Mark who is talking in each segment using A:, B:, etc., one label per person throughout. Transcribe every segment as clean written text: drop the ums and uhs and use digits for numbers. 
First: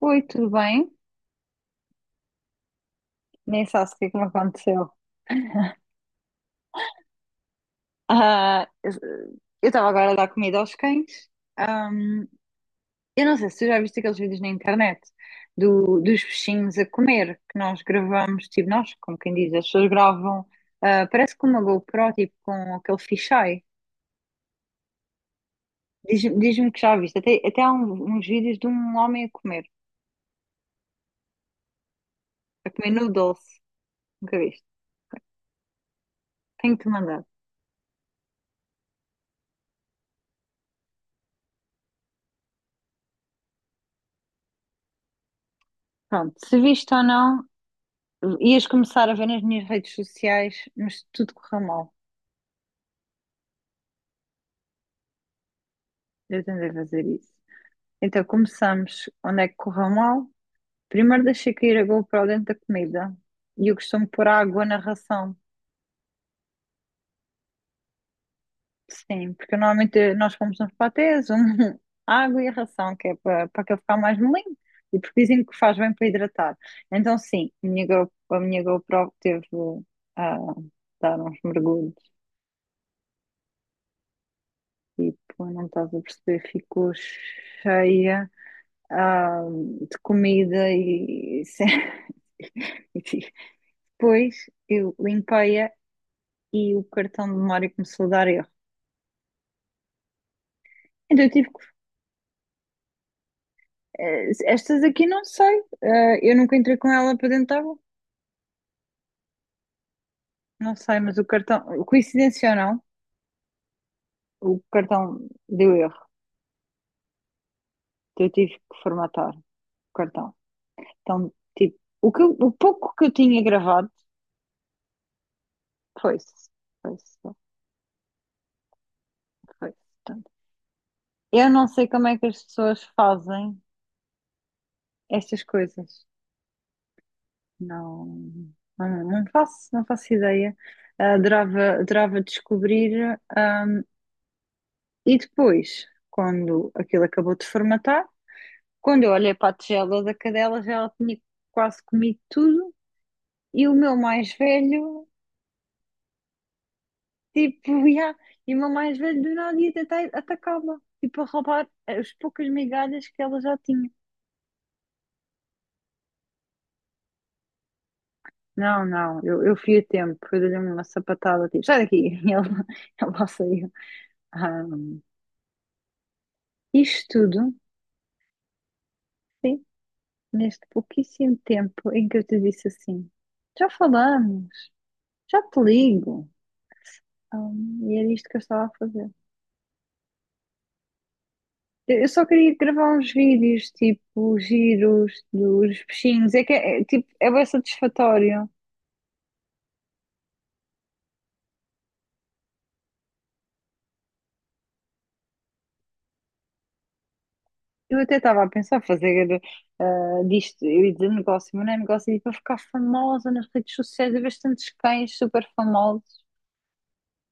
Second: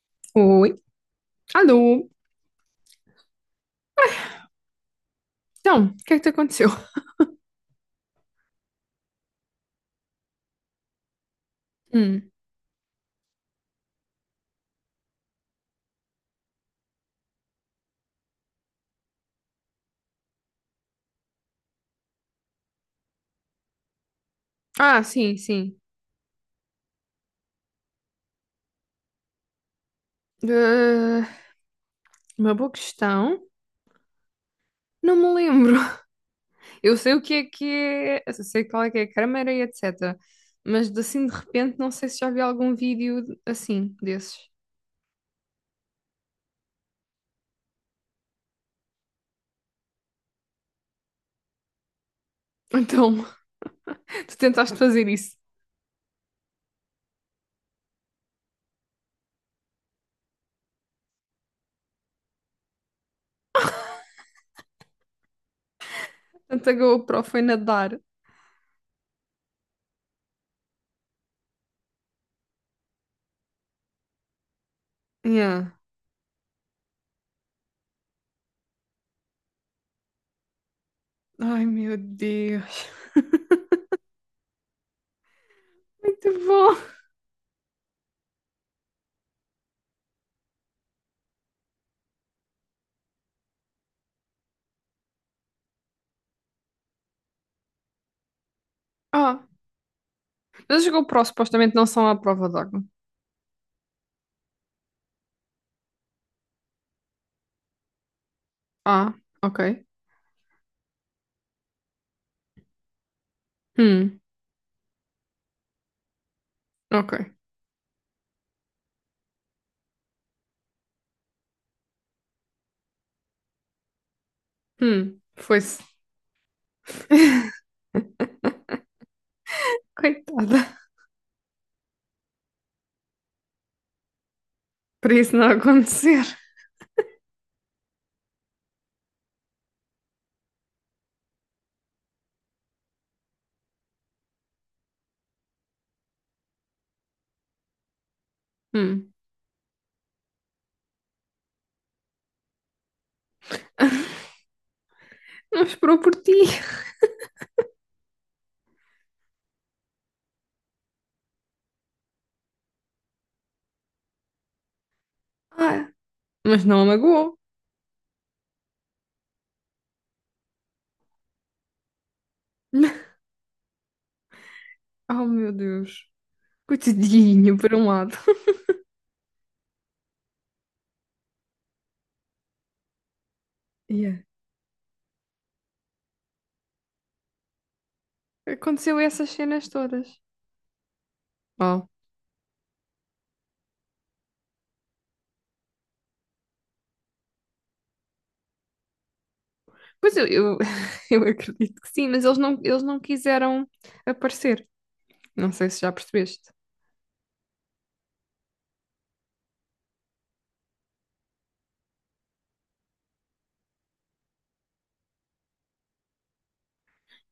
A: Oi, tudo
B: Oi.
A: bem?
B: Alô.
A: Nem sabes o que é que me aconteceu.
B: Então, o que é que te aconteceu?
A: Ah, eu eu estava agora a dar comida aos cães.
B: Hum.
A: Eu não sei se tu já viste aqueles vídeos na internet dos peixinhos a comer, que nós gravamos, tipo nós, como quem diz, as pessoas gravam, parece com uma GoPro, tipo com aquele fisheye.
B: Ah, sim, sim.
A: Diz-me que já viste. Até há uns vídeos de um homem
B: Ah, uma boa
A: a comer
B: questão.
A: noodles. Nunca viste.
B: Não me lembro.
A: Tenho-te
B: Eu sei o
A: mandado.
B: que é, eu sei qual é que é a câmera e etc. Mas de assim de repente não sei se já vi algum vídeo assim desses.
A: Pronto, se viste ou não, ias começar a ver nas minhas redes sociais, mas tudo correu mal.
B: Então, tu tentaste fazer isso.
A: Eu tentei fazer isso. Então começamos onde é que correu mal. Primeiro deixei cair a GoPro dentro da comida. E eu costumo pôr água na ração.
B: Tanto a GoPro foi nadar.
A: Sim, porque normalmente nós pomos uns patês, um, água e a ração, que é para aquele ficar mais molinho. E porque dizem que
B: Yeah.
A: faz bem para hidratar. Então sim, a minha, a minha GoPro teve a dar uns
B: Ai
A: mergulhos.
B: meu Deus.
A: Tipo, não estás a
B: Muito
A: perceber, ficou
B: bom.
A: cheia. ah, de comida e. Enfim. Depois eu limpei-a e o cartão de memória começou a dar erro.
B: Ah, mas as GoPro
A: Então eu tive
B: supostamente
A: que.
B: não são à prova d'água.
A: Estas aqui não sei. Eu nunca entrei com ela para dentro da água.
B: Ah, ok.
A: Não sei, mas o cartão. Coincidência ou não,
B: Hum,
A: o cartão deu erro.
B: ok.
A: Então eu tive que formatar o cartão. Então, tipo, o pouco que eu tinha gravado
B: Foi.
A: foi-se. Foi-se. Foi-se. Portanto,
B: Coitada.
A: eu não sei como é que as pessoas fazem
B: Para isso
A: estas
B: não
A: coisas.
B: acontecer.
A: Não, não, não faço ideia. Adorava, adorava descobrir. E depois, quando aquilo acabou de formatar, quando eu
B: Hum.
A: olhei para a tigela da cadela, já ela tinha quase comido tudo. E o meu mais velho,
B: Não esperou por ti.
A: tipo, ia, e o meu mais velho do nada ia tentar atacá-la, tipo, a roubar as poucas migalhas que ela já tinha.
B: Ah, mas não a magoou.
A: Não, não, eu fui a tempo, eu dei-lhe uma sapatada, tipo, sai daqui, e ela, ela saiu. Ah,
B: Oh, meu Deus.
A: isto tudo.
B: Coitadinho, por um lado.
A: Sim, neste pouquíssimo tempo em que eu te disse assim: já
B: Yeah.
A: falamos, já te ligo. E era isto que eu estava a
B: Aconteceu
A: fazer.
B: essas cenas todas. Oh.
A: Eu só queria gravar uns vídeos, tipo, giros dos peixinhos. É que é, tipo, é bem satisfatório.
B: Pois eu, eu acredito que sim, mas eles não quiseram aparecer. Não sei se já percebeste.
A: Eu até estava a pensar fazer disto, eu ia dizer negócio, mas não é negócio, é para ficar famosa nas redes sociais. Eu vejo tantos cães super famosos.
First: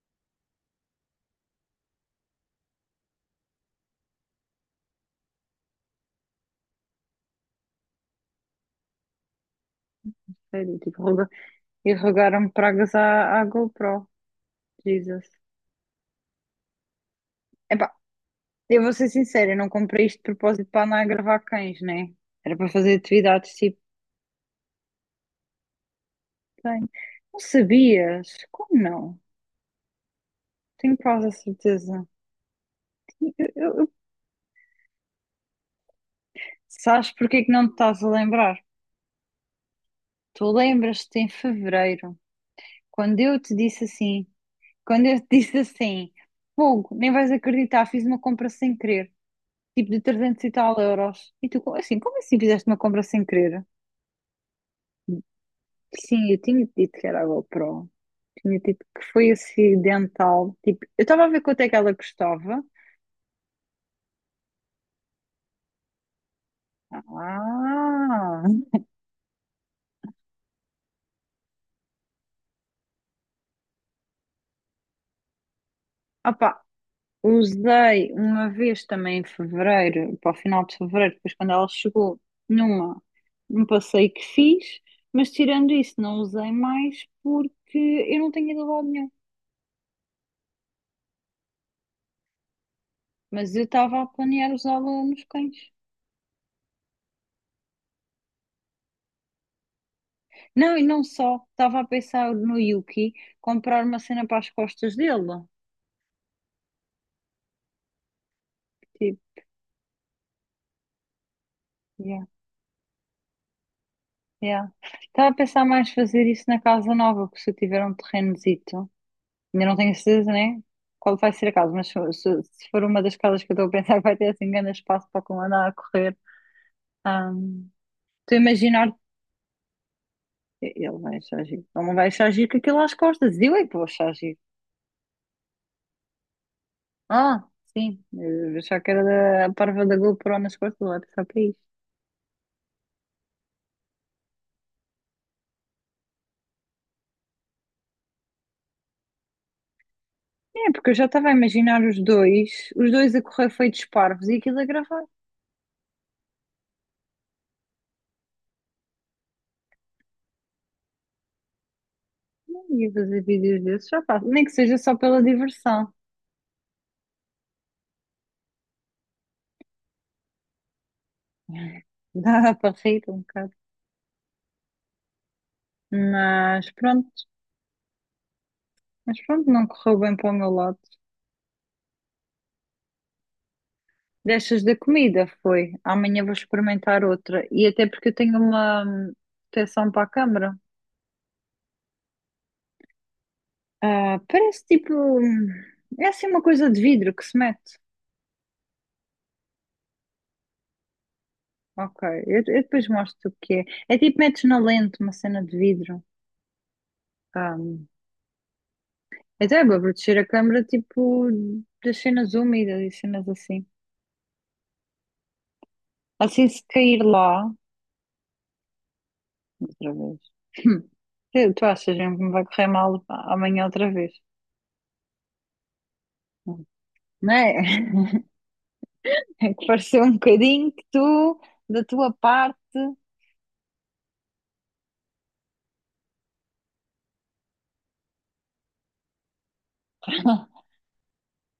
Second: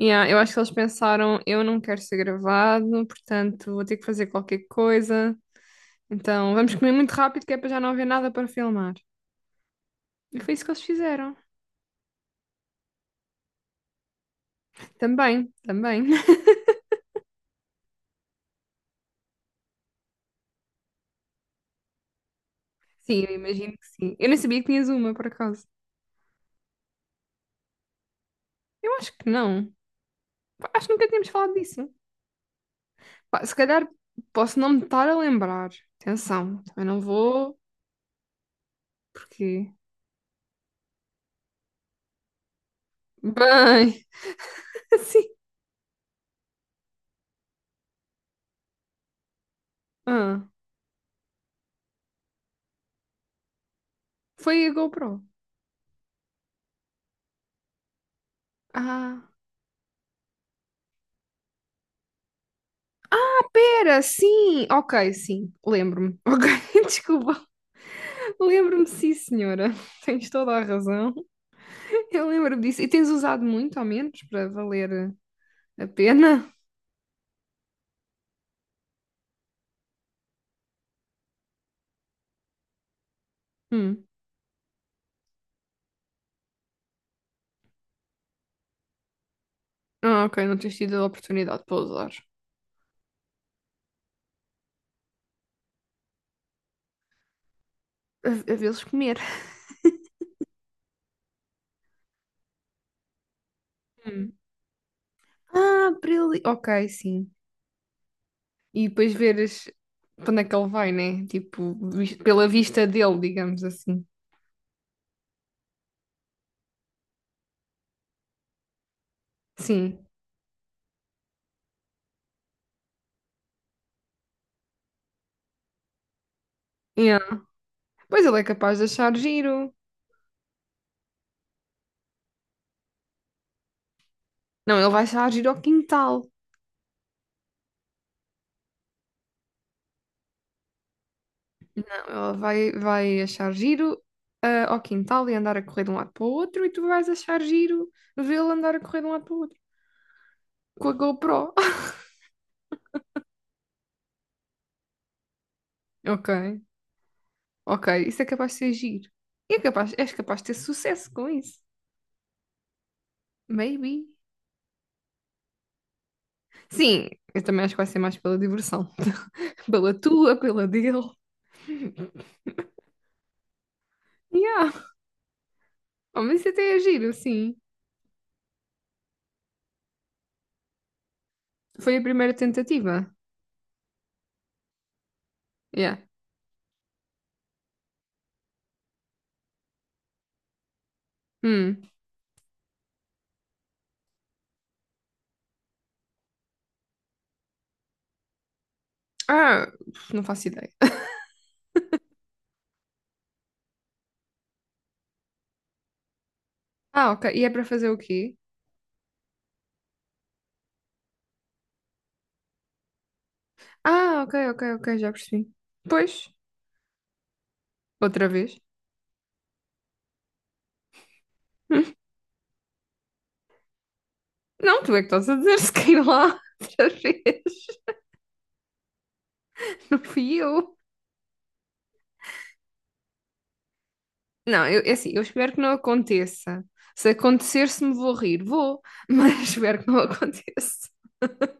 B: Yeah, eu acho que eles pensaram, eu não quero ser gravado, portanto vou ter que fazer qualquer coisa. Então vamos comer muito rápido, que é para já não haver nada para filmar. E foi isso que
A: Sério,
B: eles
A: tipo,
B: fizeram.
A: e rogaram-me pragas à GoPro. Jesus.
B: Também, também.
A: Eu vou ser sincera, eu não comprei isto de propósito para andar a gravar cães, né? Era para fazer
B: Sim, eu
A: atividades
B: imagino
A: tipo
B: que sim. Eu nem sabia que tinhas uma, por acaso.
A: cães. Não sabias? Como
B: Eu acho
A: não?
B: que não. Pá, acho que
A: Tenho
B: nunca tínhamos
A: quase a
B: falado disso.
A: certeza.
B: Pá,
A: Eu,
B: se calhar
A: eu-
B: posso não me estar a lembrar. Atenção, também não
A: Sabes porque é que
B: vou,
A: não te estás a lembrar?
B: porque.
A: Tu lembras-te em fevereiro, quando eu te disse
B: Bem,
A: assim, quando eu te
B: assim.
A: disse assim, Fogo, nem vais acreditar, fiz uma compra sem querer, tipo de 300
B: Ah,
A: e tal euros. E tu, assim, como assim fizeste uma compra sem querer?
B: foi a GoPro.
A: Sim, eu tinha-te dito que era a GoPro. Tinha tipo que
B: Ah,
A: foi acidental. Tipo, eu estava a ver quanto é que ela custava.
B: era, sim. Ok, sim, lembro-me. Ok, desculpa.
A: Ah,
B: Lembro-me, sim, senhora. Tens toda a razão. Eu lembro-me disso. E tens usado muito, ao menos, para valer a pena?
A: opá, usei uma vez também em fevereiro, para o final de fevereiro, depois quando ela chegou, numa, num
B: Hum.
A: passeio que fiz, mas tirando isso, não usei mais porque eu não tenho ido a lado nenhum.
B: Ah, ok, não tens tido a oportunidade para usar.
A: Mas eu estava a planear usá-la nos cães.
B: A vê-los comer.
A: Não, e não só. Estava a pensar no Yuki comprar uma cena
B: Hum.
A: para as costas dele.
B: Ah, para ele. Ok, sim. E depois
A: Tipo,
B: veres para onde é que ele vai, né? Tipo, vis-
A: yeah.
B: pela vista dele, digamos assim.
A: Yeah. Estava a pensar mais fazer isso na casa nova, porque se eu tiver um terrenozito, ainda não tenho
B: Sim.
A: certeza, né? Qual vai ser a casa, mas se for uma das casas que eu estou a pensar, vai ter assim grande espaço para como andar a correr.
B: Yeah.
A: Ahm,
B: Pois
A: Estou
B: ele
A: a
B: é capaz de
A: imaginar,
B: achar giro.
A: ele vai achar giro, ele não vai achar giro com aquilo às costas, e eu é que vou achar giro.
B: Não, ele vai achar giro ao quintal.
A: Ah, sim, eu achava que era a parva da GoPro nas costas, ele vai pensar para isso.
B: Não, ele vai, vai achar giro ao quintal e andar a correr de um lado para o outro e tu vais achar giro vê-lo andar a correr de um lado para o outro
A: É,
B: com
A: porque
B: a
A: eu já estava a
B: GoPro.
A: imaginar os dois a correr feitos parvos e aquilo a gravar.
B: Ok. Ok, isso é capaz de ser giro. E é capaz, és capaz de ter sucesso com isso.
A: E fazer vídeos desses, já
B: Maybe.
A: faço. Nem que seja só pela diversão.
B: Sim, eu também acho que vai ser mais pela diversão. Pela tua, pela dele.
A: Dá para rir um bocado.
B: Yeah. Oh, mas isso
A: Mas
B: até é giro,
A: pronto,
B: sim.
A: mas pronto, não correu bem para o meu lado.
B: Foi a primeira tentativa.
A: Destas da comida foi.
B: Yeah.
A: Amanhã vou experimentar outra. E até porque eu tenho uma proteção para a câmara.
B: Hum.
A: Parece tipo. É assim uma coisa de vidro que se mete.
B: Ah, não faço ideia.
A: Ok, eu depois mostro o que é. É tipo metes na lente uma cena de vidro.
B: Ah, ok. E é para
A: Ah,
B: fazer o quê?
A: até é para proteger a câmara tipo das cenas úmidas e cenas assim.
B: Ah, ok, ok, ok, já percebi. Pois,
A: Assim, se cair lá,
B: outra vez.
A: outra vez. Tu
B: Hum.
A: achas mesmo que me vai correr mal amanhã outra vez?
B: Não, tu é que estás a dizer se quer ir lá outra
A: Não
B: vez.
A: é? É que
B: Não
A: pareceu um
B: fui
A: bocadinho
B: eu.
A: que tu, da tua parte,
B: Não, eu, é assim, eu espero que não aconteça. Se acontecer, se me vou rir, vou, mas espero que não aconteça.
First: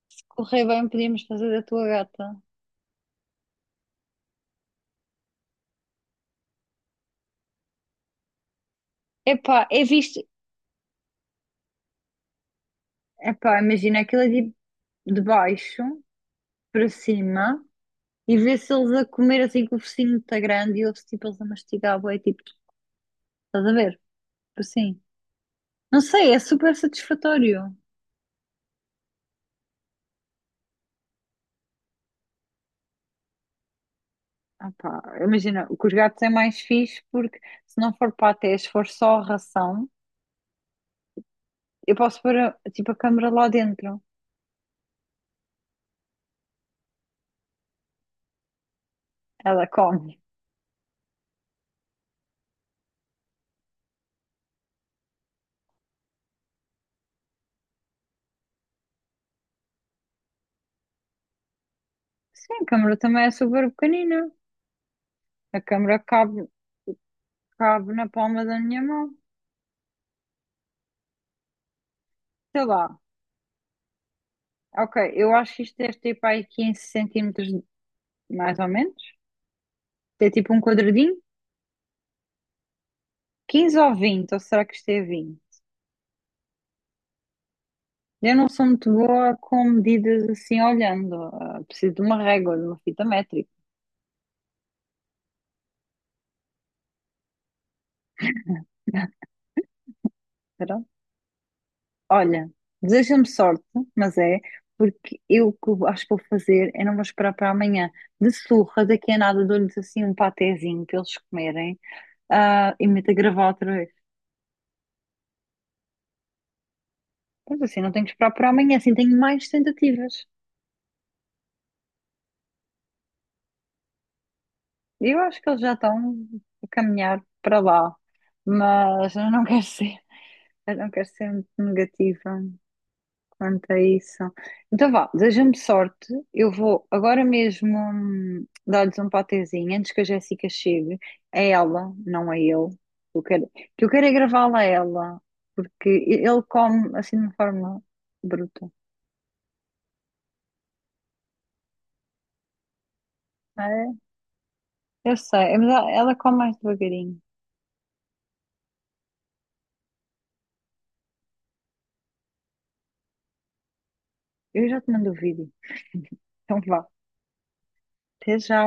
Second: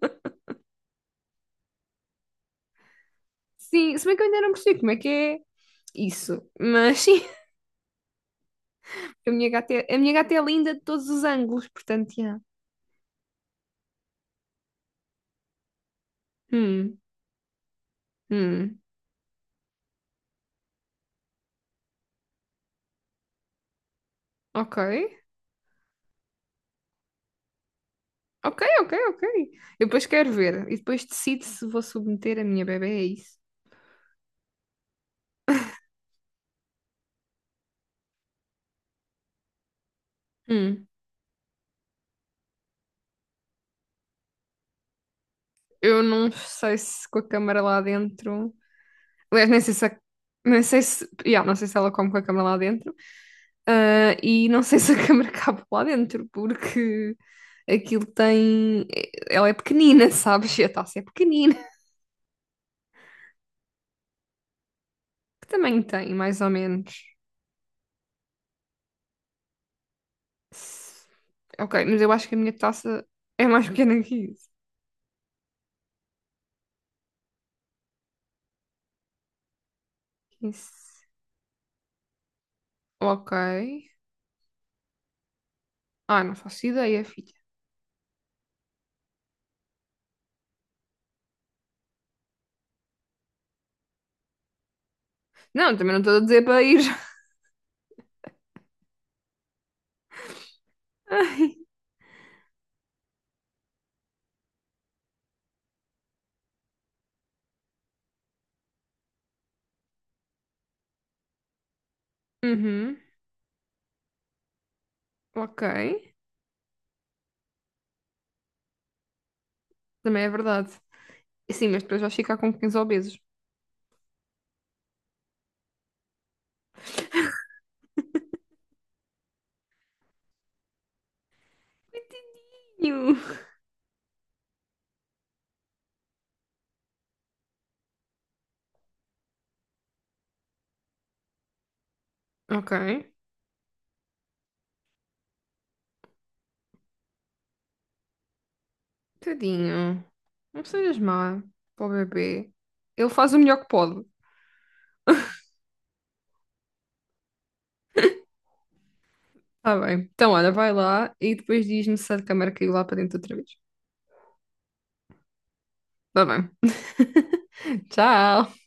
A: se correr bem, podíamos fazer da tua gata.
B: Sim, se bem que eu ainda não percebi como é que é isso. Mas sim, a minha
A: Epá,
B: gata
A: é
B: é, a minha
A: visto.
B: gata é linda de todos os ângulos, portanto, yeah.
A: Epá, imagina aquilo é tipo de baixo para
B: Hum,
A: cima e ver se
B: hum,
A: eles a comer assim com o focinho está grande e ouve-se tipo eles a mastigar, bué, tipo, estás a ver? Tipo
B: ok.
A: assim. Não sei, é super satisfatório.
B: Ok, ok, ok. Eu depois quero ver e depois decido se vou submeter a minha bebé a isso.
A: Ah pá, imagina, o que os gatos é mais fixe porque se não for patê, se for só ração,
B: Hum,
A: eu posso pôr tipo a câmara lá dentro.
B: eu não sei se com a câmara lá dentro. Aliás, nem
A: Ela
B: sei se a-
A: come.
B: nem sei se, yeah, não sei se ela come com a câmara lá dentro. Ah, e não sei se a câmara cabe lá dentro, porque aquilo tem. É, ela é pequenina, sabes? E a taça é pequenina.
A: Sim, a câmara também é super pequenina.
B: Que
A: A
B: tamanho
A: câmara
B: tem, mais
A: cabe,
B: ou menos?
A: cabe na palma da minha mão.
B: S- Ok, mas eu acho que a minha
A: Sei lá.
B: taça é mais pequena que isso.
A: Ok, eu acho que isto deve ter para aí 15 centímetros, mais ou menos. É tipo um
B: Isso.
A: quadradinho.
B: Ok.
A: 15 ou 20 ou será que isto é 20.
B: Ah, não faço ideia, filha.
A: Eu não sou muito boa com medidas assim olhando. Ah, preciso de uma régua, de uma fita métrica.
B: Não, também não estou a dizer para ir. Ai.
A: Olha, deseja-me sorte, mas é, porque eu o que eu acho que vou fazer é não vou esperar para amanhã. De surra, daqui a nada dou-lhes assim um patezinho para eles comerem, e
B: Uhum.
A: meto a gravar outra vez.
B: Ok.
A: Mas assim, não tenho que esperar para amanhã, assim tenho mais
B: Também
A: tentativas.
B: é verdade. Sim, mas depois vais ficar com 15 obesos.
A: Eu acho que eles já estão a caminhar para lá, mas eu não quero ser muito negativa.
B: Coitadinho.
A: Quanto a isso. Então vá, deseja-me sorte. Eu vou agora mesmo dar-lhes um patezinho antes que a Jéssica chegue. É ela, não é eu.
B: Ok.
A: Eu quero, que eu quero é gravá-la a ela, porque ele come assim de uma forma bruta.
B: Tadinho. Não sejas má para o bebê. Ele faz o melhor que
A: É,
B: pode.
A: eu sei, mas ela come mais devagarinho.
B: Tá bem. Então, olha, vai lá e depois diz-me se a câmera caiu lá para dentro outra vez.
A: Eu já te mando o vídeo.
B: Tá bem.
A: Então vá, até
B: Tchau.
A: já.